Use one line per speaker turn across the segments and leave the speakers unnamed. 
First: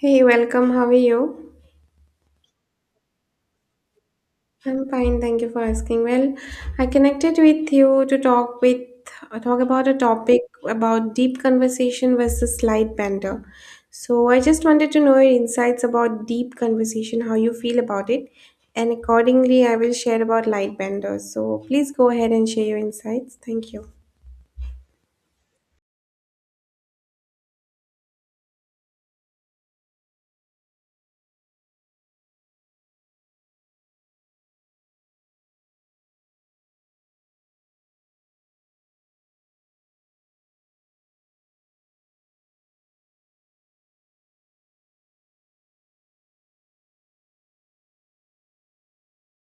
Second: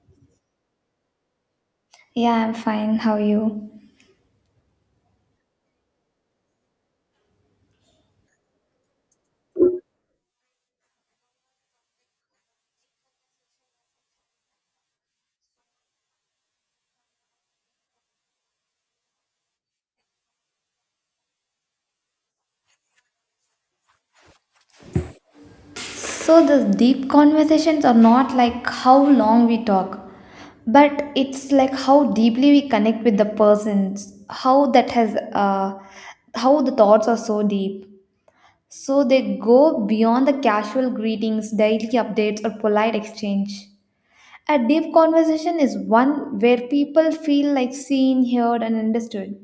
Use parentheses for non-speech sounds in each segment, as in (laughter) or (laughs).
Hey, welcome. How are you?
Yeah, I'm fine. How are you?
I'm fine, thank you for asking. Well, I connected with you to talk with talk about a topic about deep conversation versus light banter. So I just wanted to know your insights about deep conversation, how you feel about it, and accordingly I will share about light banter. So please go ahead and share your insights. Thank you.
So, the deep conversations are not like how long we talk, but it's like how deeply we connect with the persons, how that has, how the thoughts are so deep. So, they go beyond the casual greetings, daily updates, or polite exchange. A deep conversation is one where people feel like seen, heard, and understood.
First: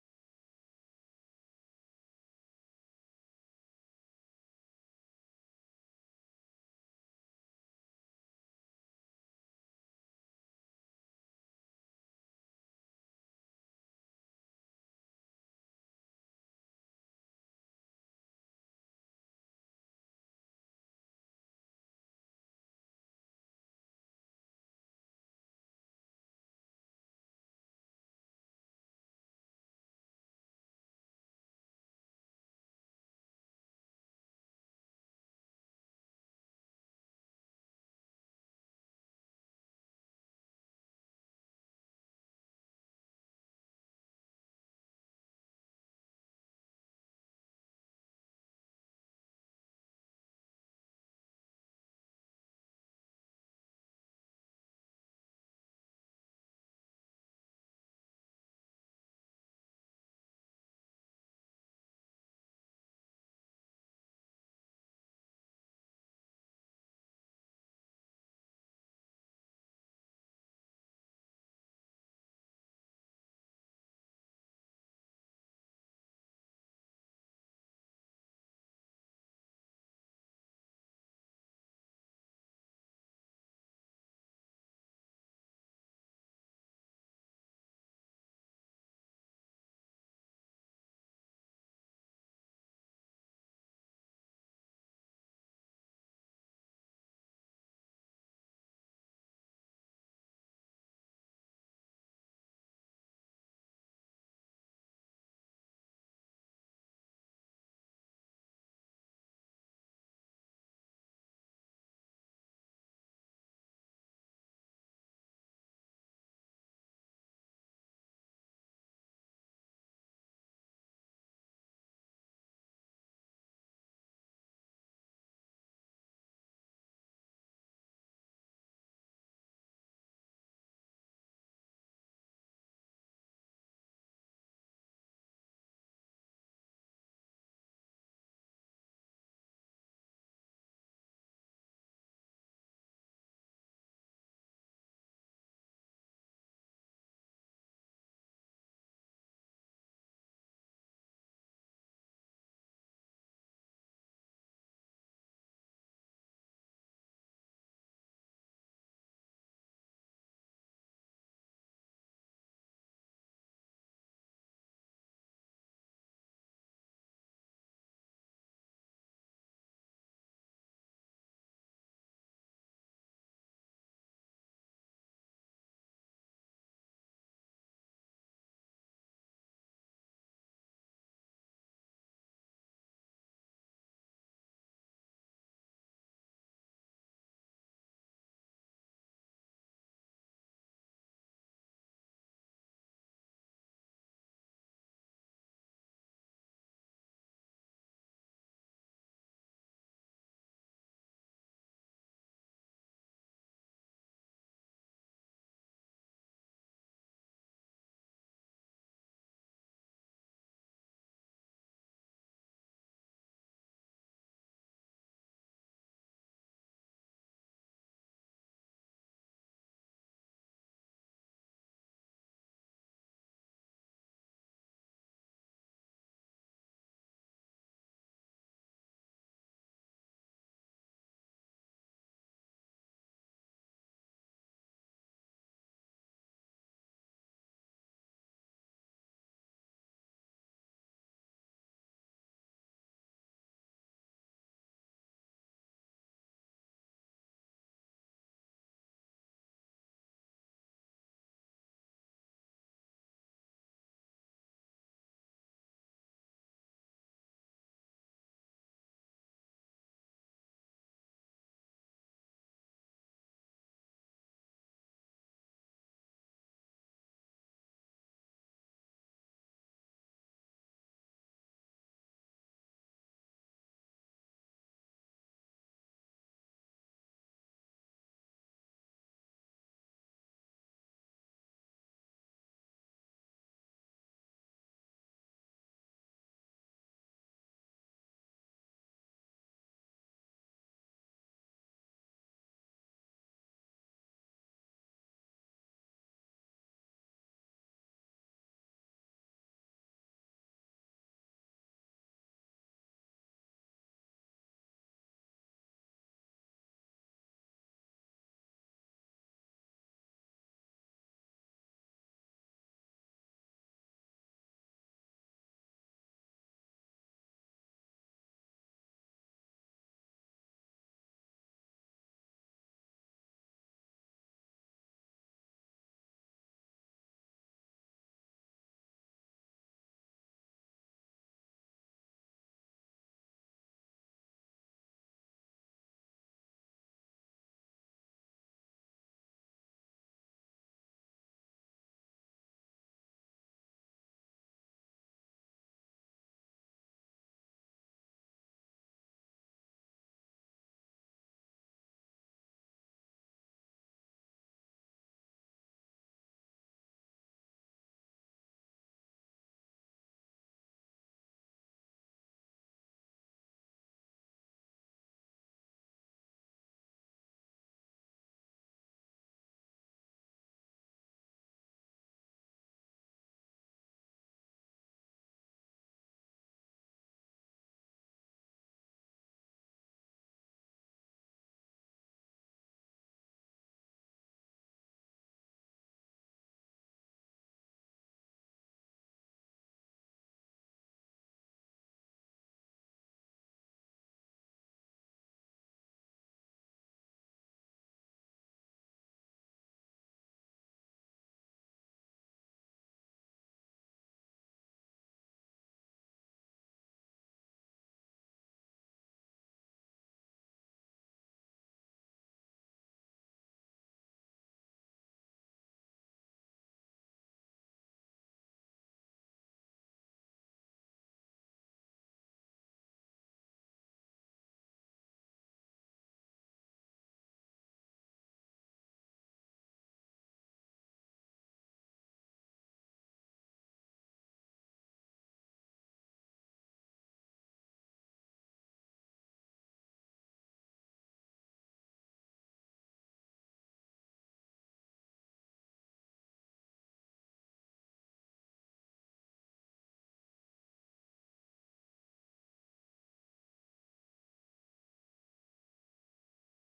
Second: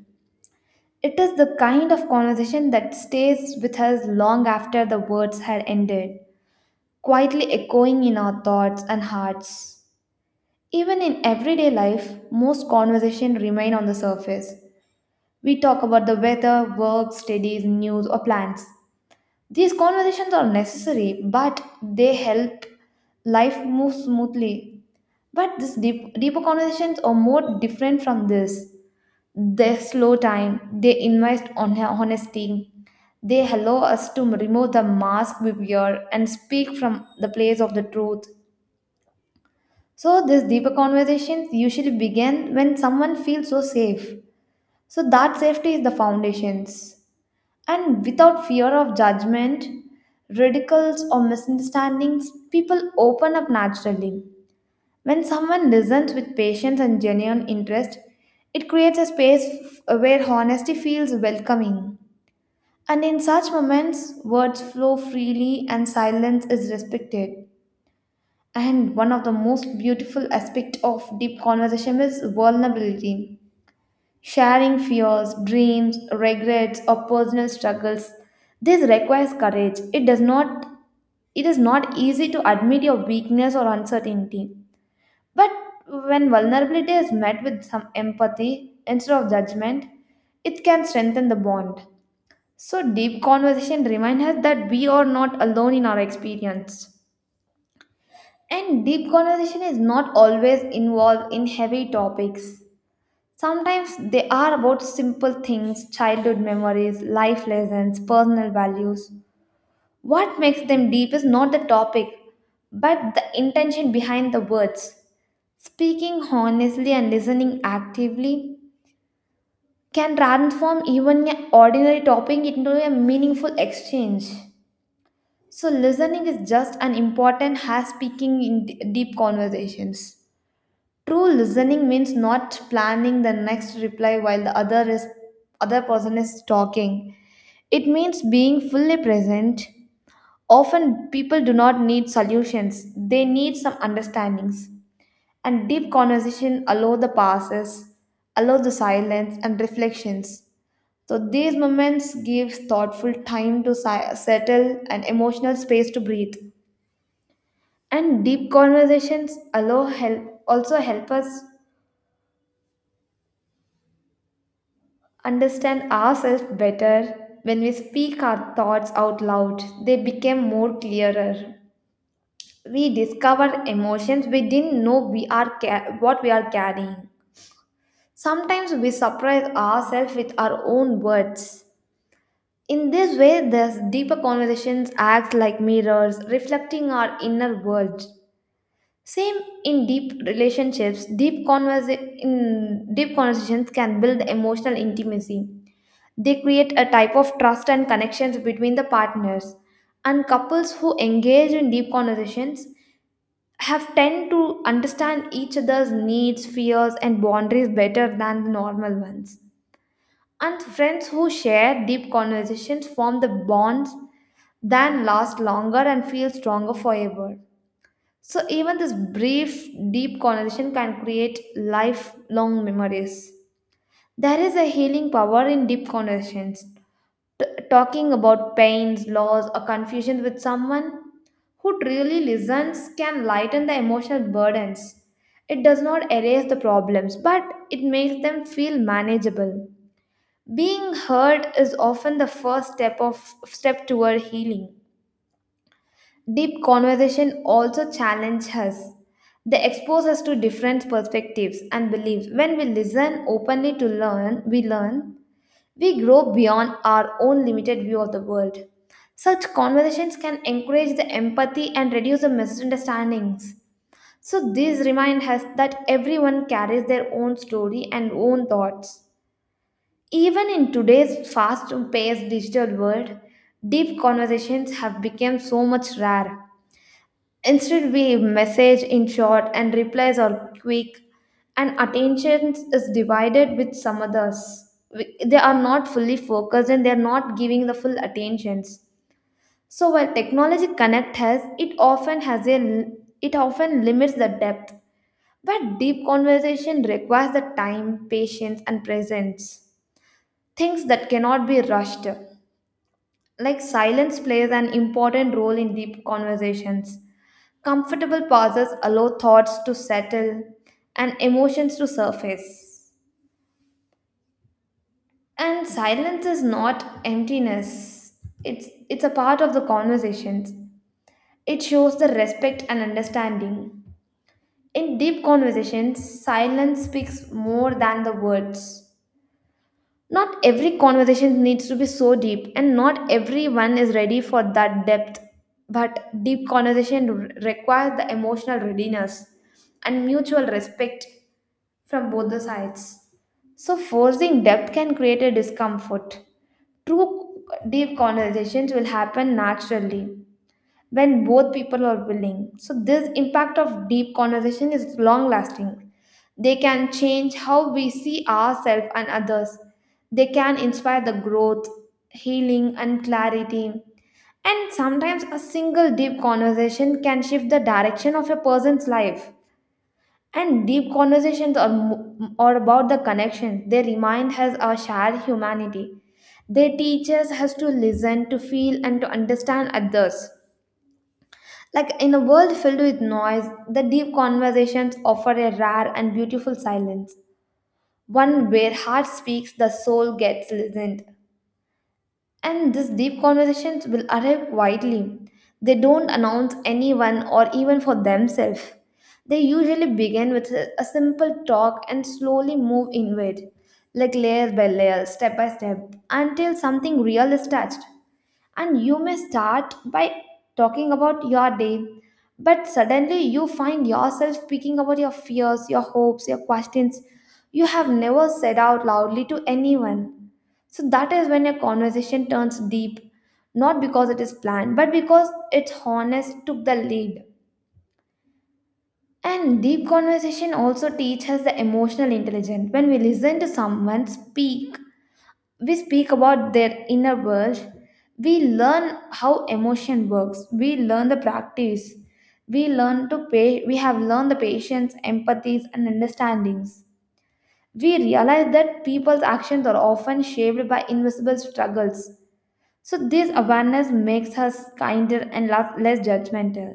It is the kind of conversation that stays with us long after the words had ended, quietly echoing in our thoughts and hearts. Even in everyday life, most conversations remain on the surface. We talk about the weather, work, studies, news, or plans. These conversations are necessary, but they help life move smoothly. But these deeper conversations are more different from this. They slow time, they invite on honesty, they allow us to remove the mask we wear and speak from the place of the truth. So these deeper conversations usually begin when someone feels so safe. So that safety is the foundations. And without fear of judgment, ridicules or misunderstandings, people open up naturally. When someone listens with patience and genuine interest, it creates a space where honesty feels welcoming. And in such moments, words flow freely and silence is respected. And one of the most beautiful aspects of deep conversation is vulnerability. Sharing fears, dreams, regrets, or personal struggles. This requires courage. It is not easy to admit your weakness or uncertainty. But when vulnerability is met with some empathy instead of judgment, it can strengthen the bond. So deep conversation reminds us that we are not alone in our experience. And deep conversation is not always involved in heavy topics. Sometimes they are about simple things, childhood memories, life lessons, personal values. What makes them deep is not the topic, but the intention behind the words. Speaking honestly and listening actively can transform even an ordinary topic into a meaningful exchange. So, listening is just as important as speaking in deep conversations. True listening means not planning the next reply while the other person is talking. It means being fully present. Often people do not need solutions. They need some understandings. And deep conversation allow the pauses, allow the silence and reflections. So these moments give thoughtful time to settle and emotional space to breathe. And deep conversations allow help also help us understand ourselves better. When we speak our thoughts out loud, they become more clearer. We discover emotions we didn't know we what we are carrying. Sometimes we surprise ourselves with our own words. In this way, these deeper conversations act like mirrors reflecting our inner world. Same in deep relationships, in deep conversations can build emotional intimacy. They create a type of trust and connections between the partners. And couples who engage in deep conversations have tend to understand each other's needs, fears, and boundaries better than the normal ones. And friends who share deep conversations form the bonds that last longer and feel stronger forever. So even this brief, deep conversation can create lifelong memories. There is a healing power in deep conversations. Talking about pains, loss, or confusion with someone who truly listens can lighten the emotional burdens. It does not erase the problems, but it makes them feel manageable. Being heard is often the first step toward healing. Deep conversation also challenge us. They expose us to different perspectives and beliefs. When we listen openly to learn, we grow beyond our own limited view of the world. Such conversations can encourage the empathy and reduce the misunderstandings. So, this remind us that everyone carries their own story and own thoughts. Even in today's fast paced digital world, deep conversations have become so much rare. Instead, we message in short and replies are quick, and attention is divided with some others. They are not fully focused and they are not giving the full attentions. So while technology connect has it often has a it often limits the depth. But deep conversation requires the time, patience, and presence. Things that cannot be rushed. Like silence plays an important role in deep conversations. Comfortable pauses allow thoughts to settle and emotions to surface. And silence is not emptiness. It's a part of the conversations. It shows the respect and understanding. In deep conversations, silence speaks more than the words. Not every conversation needs to be so deep, and not everyone is ready for that depth. But deep conversation requires the emotional readiness and mutual respect from both the sides. So, forcing depth can create a discomfort. True deep conversations will happen naturally when both people are willing. So this impact of deep conversation is long lasting. They can change how we see ourselves and others. They can inspire the growth, healing and clarity. And sometimes a single deep conversation can shift the direction of a person's life. And deep conversations are about the connection. They remind us our shared humanity. They teach us how to listen, to feel, and to understand others. Like in a world filled with noise, the deep conversations offer a rare and beautiful silence, one where heart speaks, the soul gets listened. And these deep conversations will arrive quietly. They don't announce anyone or even for themselves. They usually begin with a simple talk and slowly move inward, like layer by layer, step by step, until something real is touched, and you may start by talking about your day, but suddenly you find yourself speaking about your fears, your hopes, your questions you have never said out loudly to anyone. So that is when a conversation turns deep, not because it is planned but because its honest took the lead. And deep conversation also teaches the emotional intelligence. When we listen to someone speak, we speak about their inner world, we learn how emotion works, we learn the practice, we have learned the patience, empathies and understandings. We realize that people's actions are often shaped by invisible struggles. So this awareness makes us kinder and less judgmental.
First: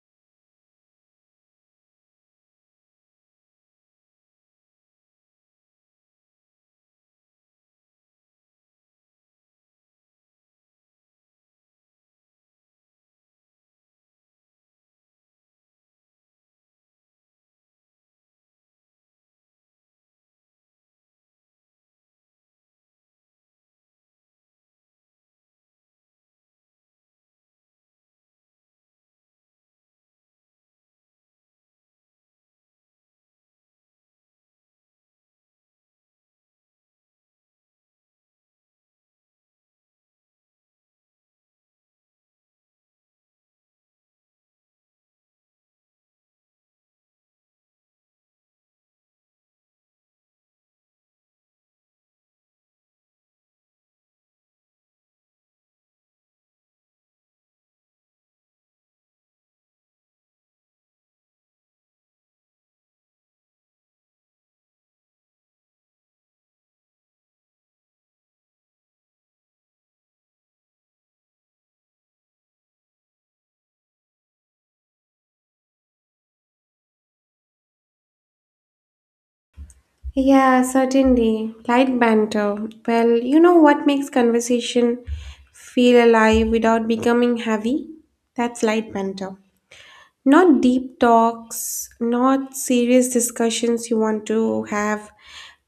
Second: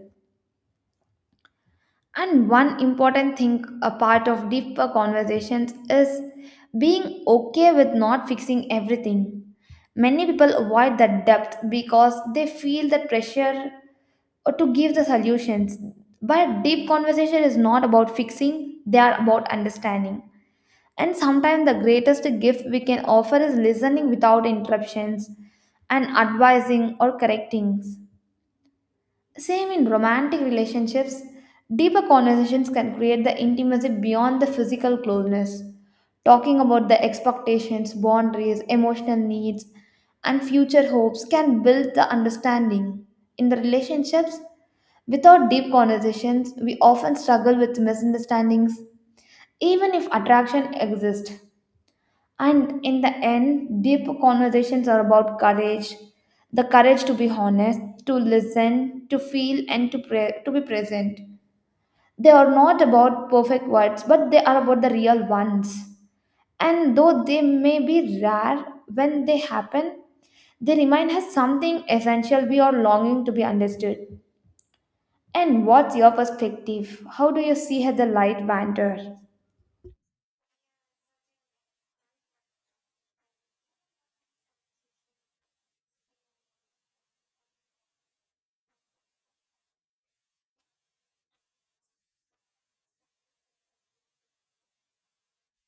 And one important thing, a part of deeper conversations, is being okay with not fixing everything. Many people avoid that depth because they feel the pressure or to give the solutions. But deep conversation is not about fixing, they are about understanding. And sometimes the greatest gift we can offer is listening without interruptions and advising or correcting. Same in romantic relationships, deeper conversations can create the intimacy beyond the physical closeness. Talking about the expectations, boundaries, emotional needs, and future hopes can build the understanding. In the relationships, without deep conversations, we often struggle with misunderstandings, even if attraction exists. And in the end, deep conversations are about courage, the courage to be honest, to listen, to feel, and to be present. They are not about perfect words, but they are about the real ones. And though they may be rare, when they happen, they remind us something essential we are longing to be understood. And what's your perspective? How do you see the light banter?
Yeah, certainly. Light banter. Well, you know what makes conversation feel alive without becoming heavy? That's light banter. Not deep talks, not serious discussions you want to have.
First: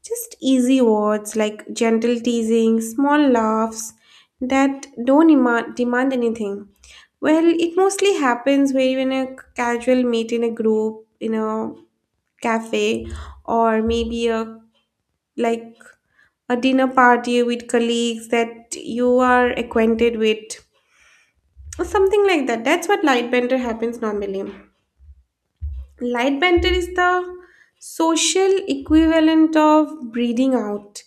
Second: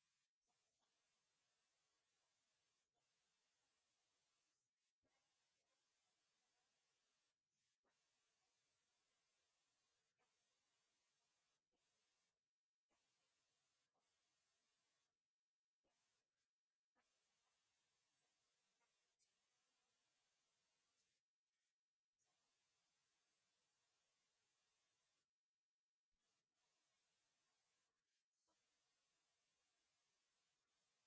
Just easy words like gentle teasing, small laughs that don't ema- demand anything. Well, it mostly happens where you're in a casual meet in a group, in a cafe, or maybe a like a dinner party with colleagues that you are acquainted with, or something like that. That's what light banter happens normally. Light banter is the social equivalent of breathing out.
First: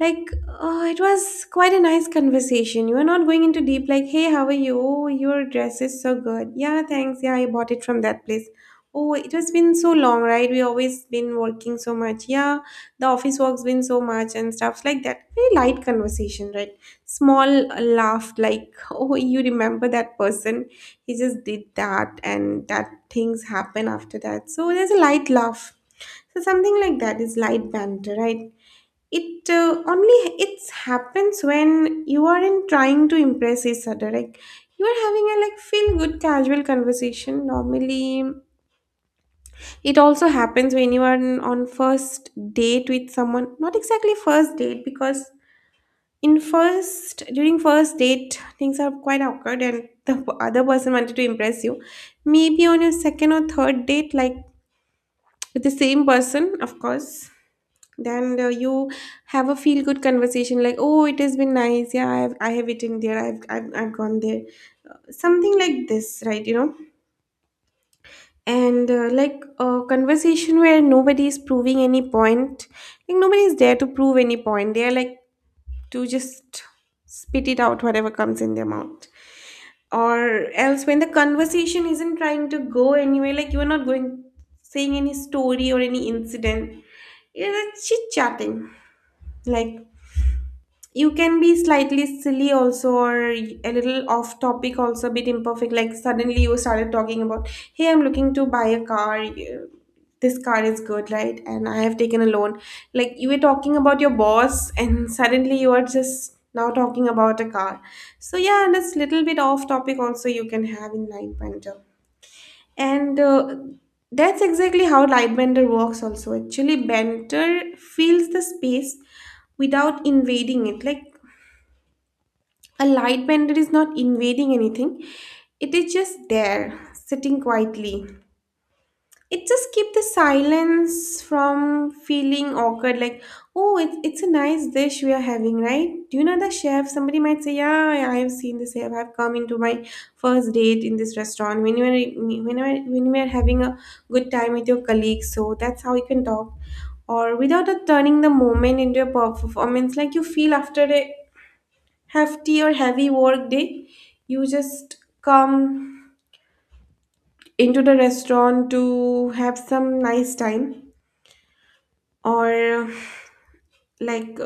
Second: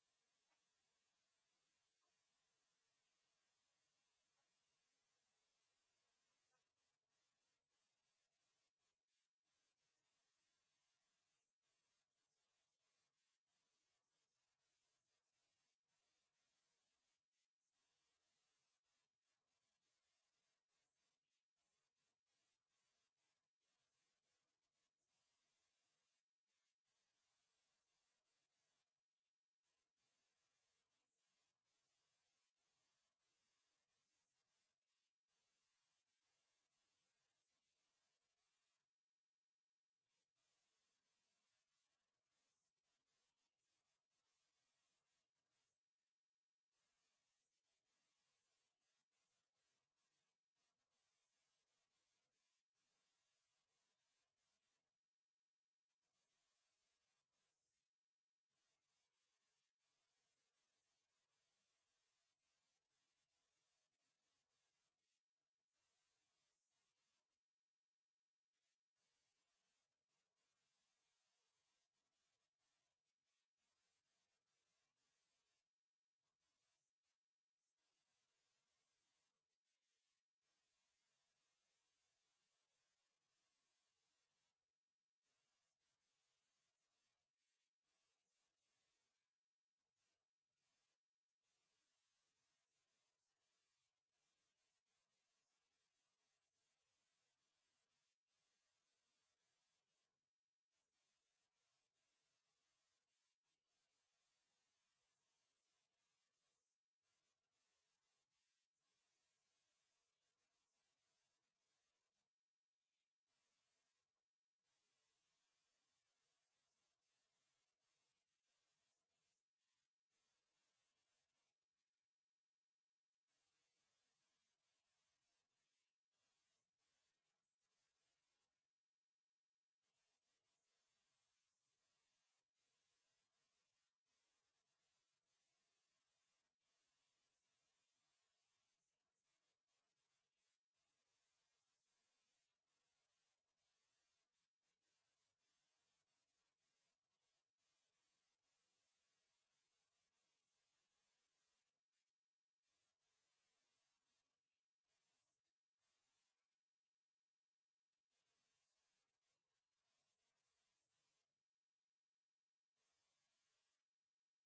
Like, it was quite a nice conversation. You were not going into deep, like, hey, how are you? Oh, your dress is so good. Yeah, thanks. Yeah, I bought it from that place. Oh, it has been so long, right? We always been working so much. Yeah, the office work's been so much and stuff like that. Very light conversation, right? Small laugh, like, (laughs) oh, you remember that person? He just did that, and that things happen after that. So there's a light laugh. So something like that is light banter, right? It only it happens when you aren't trying to impress each other, like you are having a like feel good casual conversation normally. It also happens when you are on first date with someone. Not exactly first date, because in first during first date things are quite awkward and the other person wanted to impress you. Maybe on your second or third date, like with the same person, of course. Then you have a feel good conversation, like, oh, it has been nice. Yeah, I have eaten there. I've gone there. Something like this, right? You know, and like a conversation where nobody is proving any point. Like nobody is there to prove any point. They are like to just spit it out, whatever comes in their mouth. Or else, when the conversation isn't trying to go anywhere, like you are not going saying any story or any incident, it's chit chatting. Like, you can be slightly silly also, or a little off topic, also a bit imperfect. Like suddenly you started talking about, hey, I'm looking to buy a car. This car is good, right? And I have taken a loan. Like you were talking about your boss and (laughs) suddenly you are just now talking about a car. So yeah, and this little bit off topic also you can have in lightbender. And that's exactly how lightbender works also. Actually, banter fills the space without invading it. Like a light bender is not invading anything. It is just there, sitting quietly. It just keeps the silence from feeling awkward. Like, oh, it's a nice dish we are having, right? Do you know the chef? Somebody might say, yeah, I have seen the chef. I've come into my first date in this restaurant. When you are having a good time with your colleagues, so that's how you can talk. Or without a turning the moment into a performance, like you feel after a hefty or heavy work day, you just come into the restaurant to have some nice time. Or like,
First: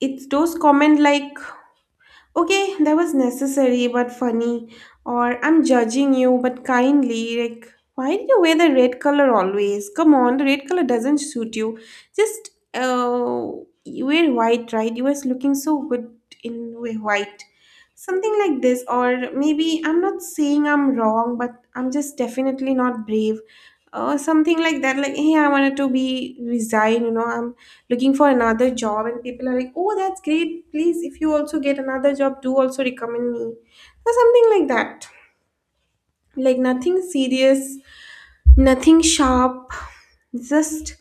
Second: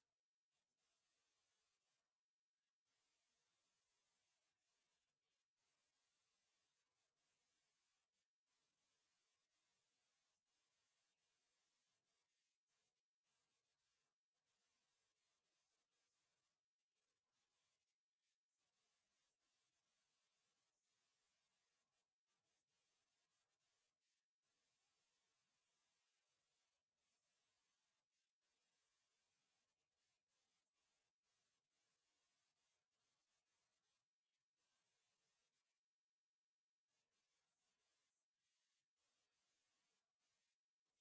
it's those comment like, okay, that was necessary but funny. Or I'm judging you but kindly, like, why do you wear the red color always? Come on, the red color doesn't suit you. Just you wear white, right? You was looking so good in white. Something like this. Or maybe I'm not saying I'm wrong, but I'm just definitely not brave. Or something like that, like, hey, I wanted to be resign, you know, I'm looking for another job, and people are like, oh, that's great. Please, if you also get another job, do also recommend me. Or something like that. Like nothing serious, nothing sharp, just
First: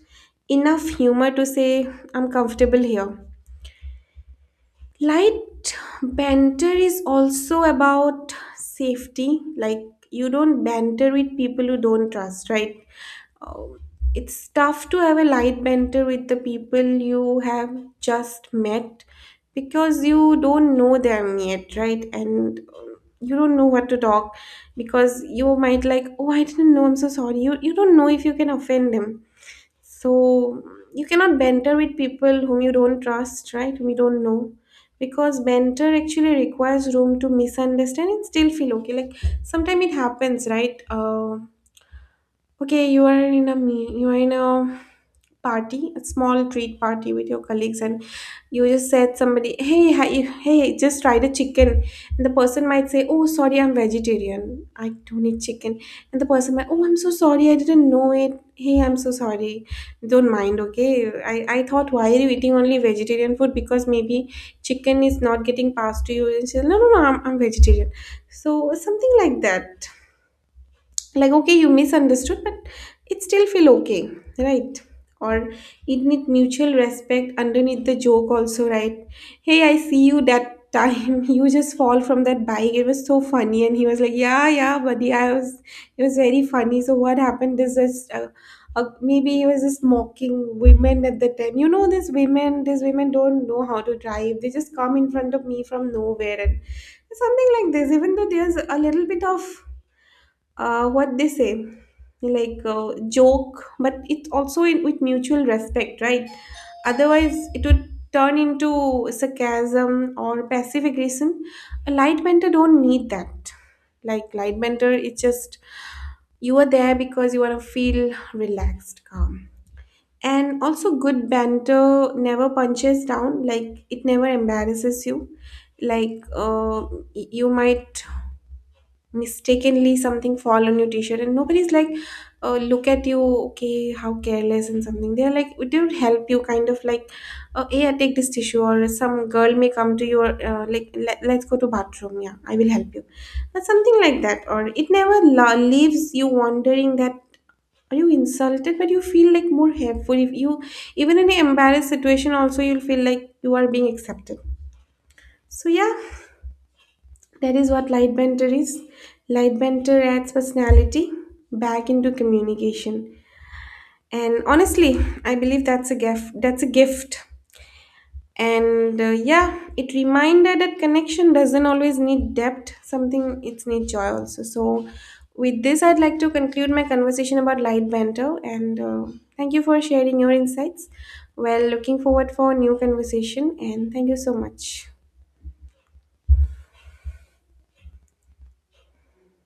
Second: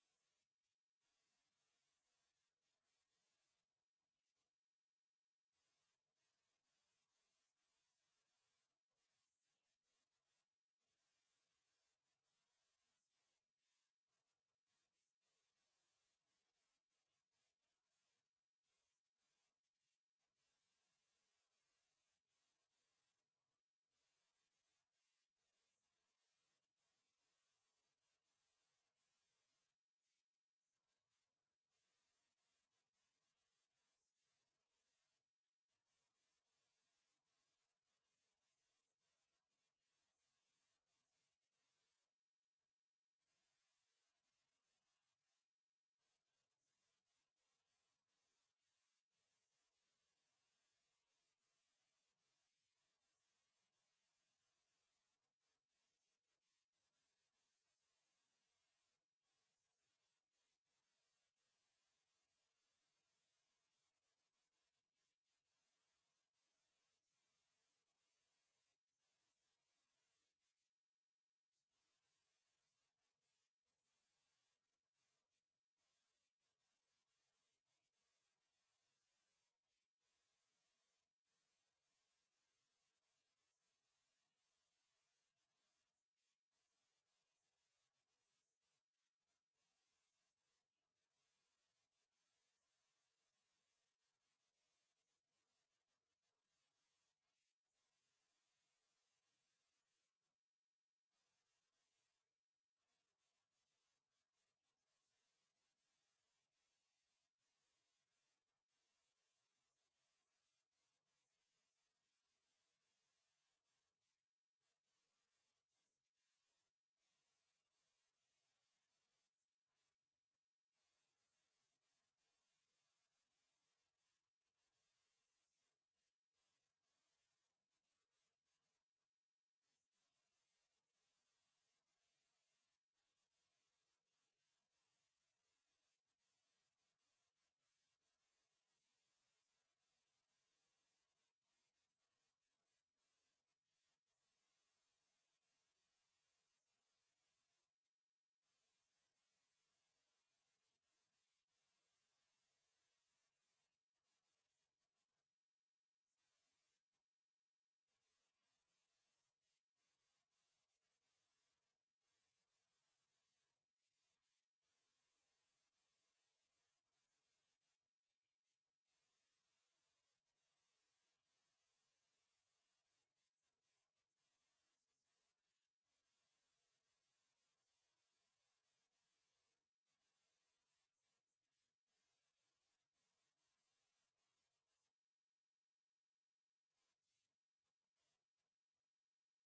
enough humor to say, I'm comfortable here. Light banter is also about safety. Like, you don't banter with people you don't trust, right? Oh, it's tough to have a light banter with the people you have just met, because you don't know them yet, right? And you don't know what to talk, because you might like, oh, I didn't know. I'm so sorry. You don't know if you can offend them. So you cannot banter with people whom you don't trust, right? Whom you don't know. Because banter actually requires room to misunderstand and still feel okay. Like sometimes it happens, right? Okay, you are in a you are in a party, a small treat party with your colleagues, and you just said somebody, "Hey, hi, hey, just try the chicken," and the person might say, "Oh, sorry, I'm vegetarian. I don't eat chicken," and the person might, "Oh, I'm so sorry, I didn't know it. Hey, I'm so sorry. Don't mind, okay? I thought why are you eating only vegetarian food, because maybe chicken is not getting passed to you." And she's, "No, no, no, I'm vegetarian." So something like that. Like, okay, you misunderstood, but it still feel okay, right? Or it need mutual respect underneath the joke also, right? Hey, I see you that time, (laughs) you just fall from that bike, it was so funny. And he was like, yeah, yeah buddy, I was, it was very funny. So what happened is this, maybe he was just mocking women at the time, you know, these women don't know how to drive, they just come in front of me from nowhere. And something like this. Even though there's a little bit of what they say, like, joke, but it's also in, with mutual respect, right? Otherwise it would turn into sarcasm or passive aggression. A light mentor don't need that. Like light mentor, it's just you are there because you want to feel relaxed, calm. And also good banter never punches down, like it never embarrasses you. Like you might mistakenly something fall on your t-shirt, and nobody's like, look at you, okay, how careless and something. They're like, it not help you kind of like, yeah, take this tissue. Or some girl may come to your like, let's go to bathroom, yeah I will help you. That's something like that. Or it never leaves you wondering that are you insulted, but you feel like more helpful. If you even in an embarrassed situation also, you'll feel like you are being accepted. So yeah, that is what light banter is. Light banter adds personality back into communication. And honestly, I believe that's a gift. That's a gift. And yeah, it reminded that connection doesn't always need depth. Something it's need joy also. So with this, I'd like to conclude my conversation about light banter. And thank you for sharing your insights. Well, looking forward for new conversation. And thank you so much.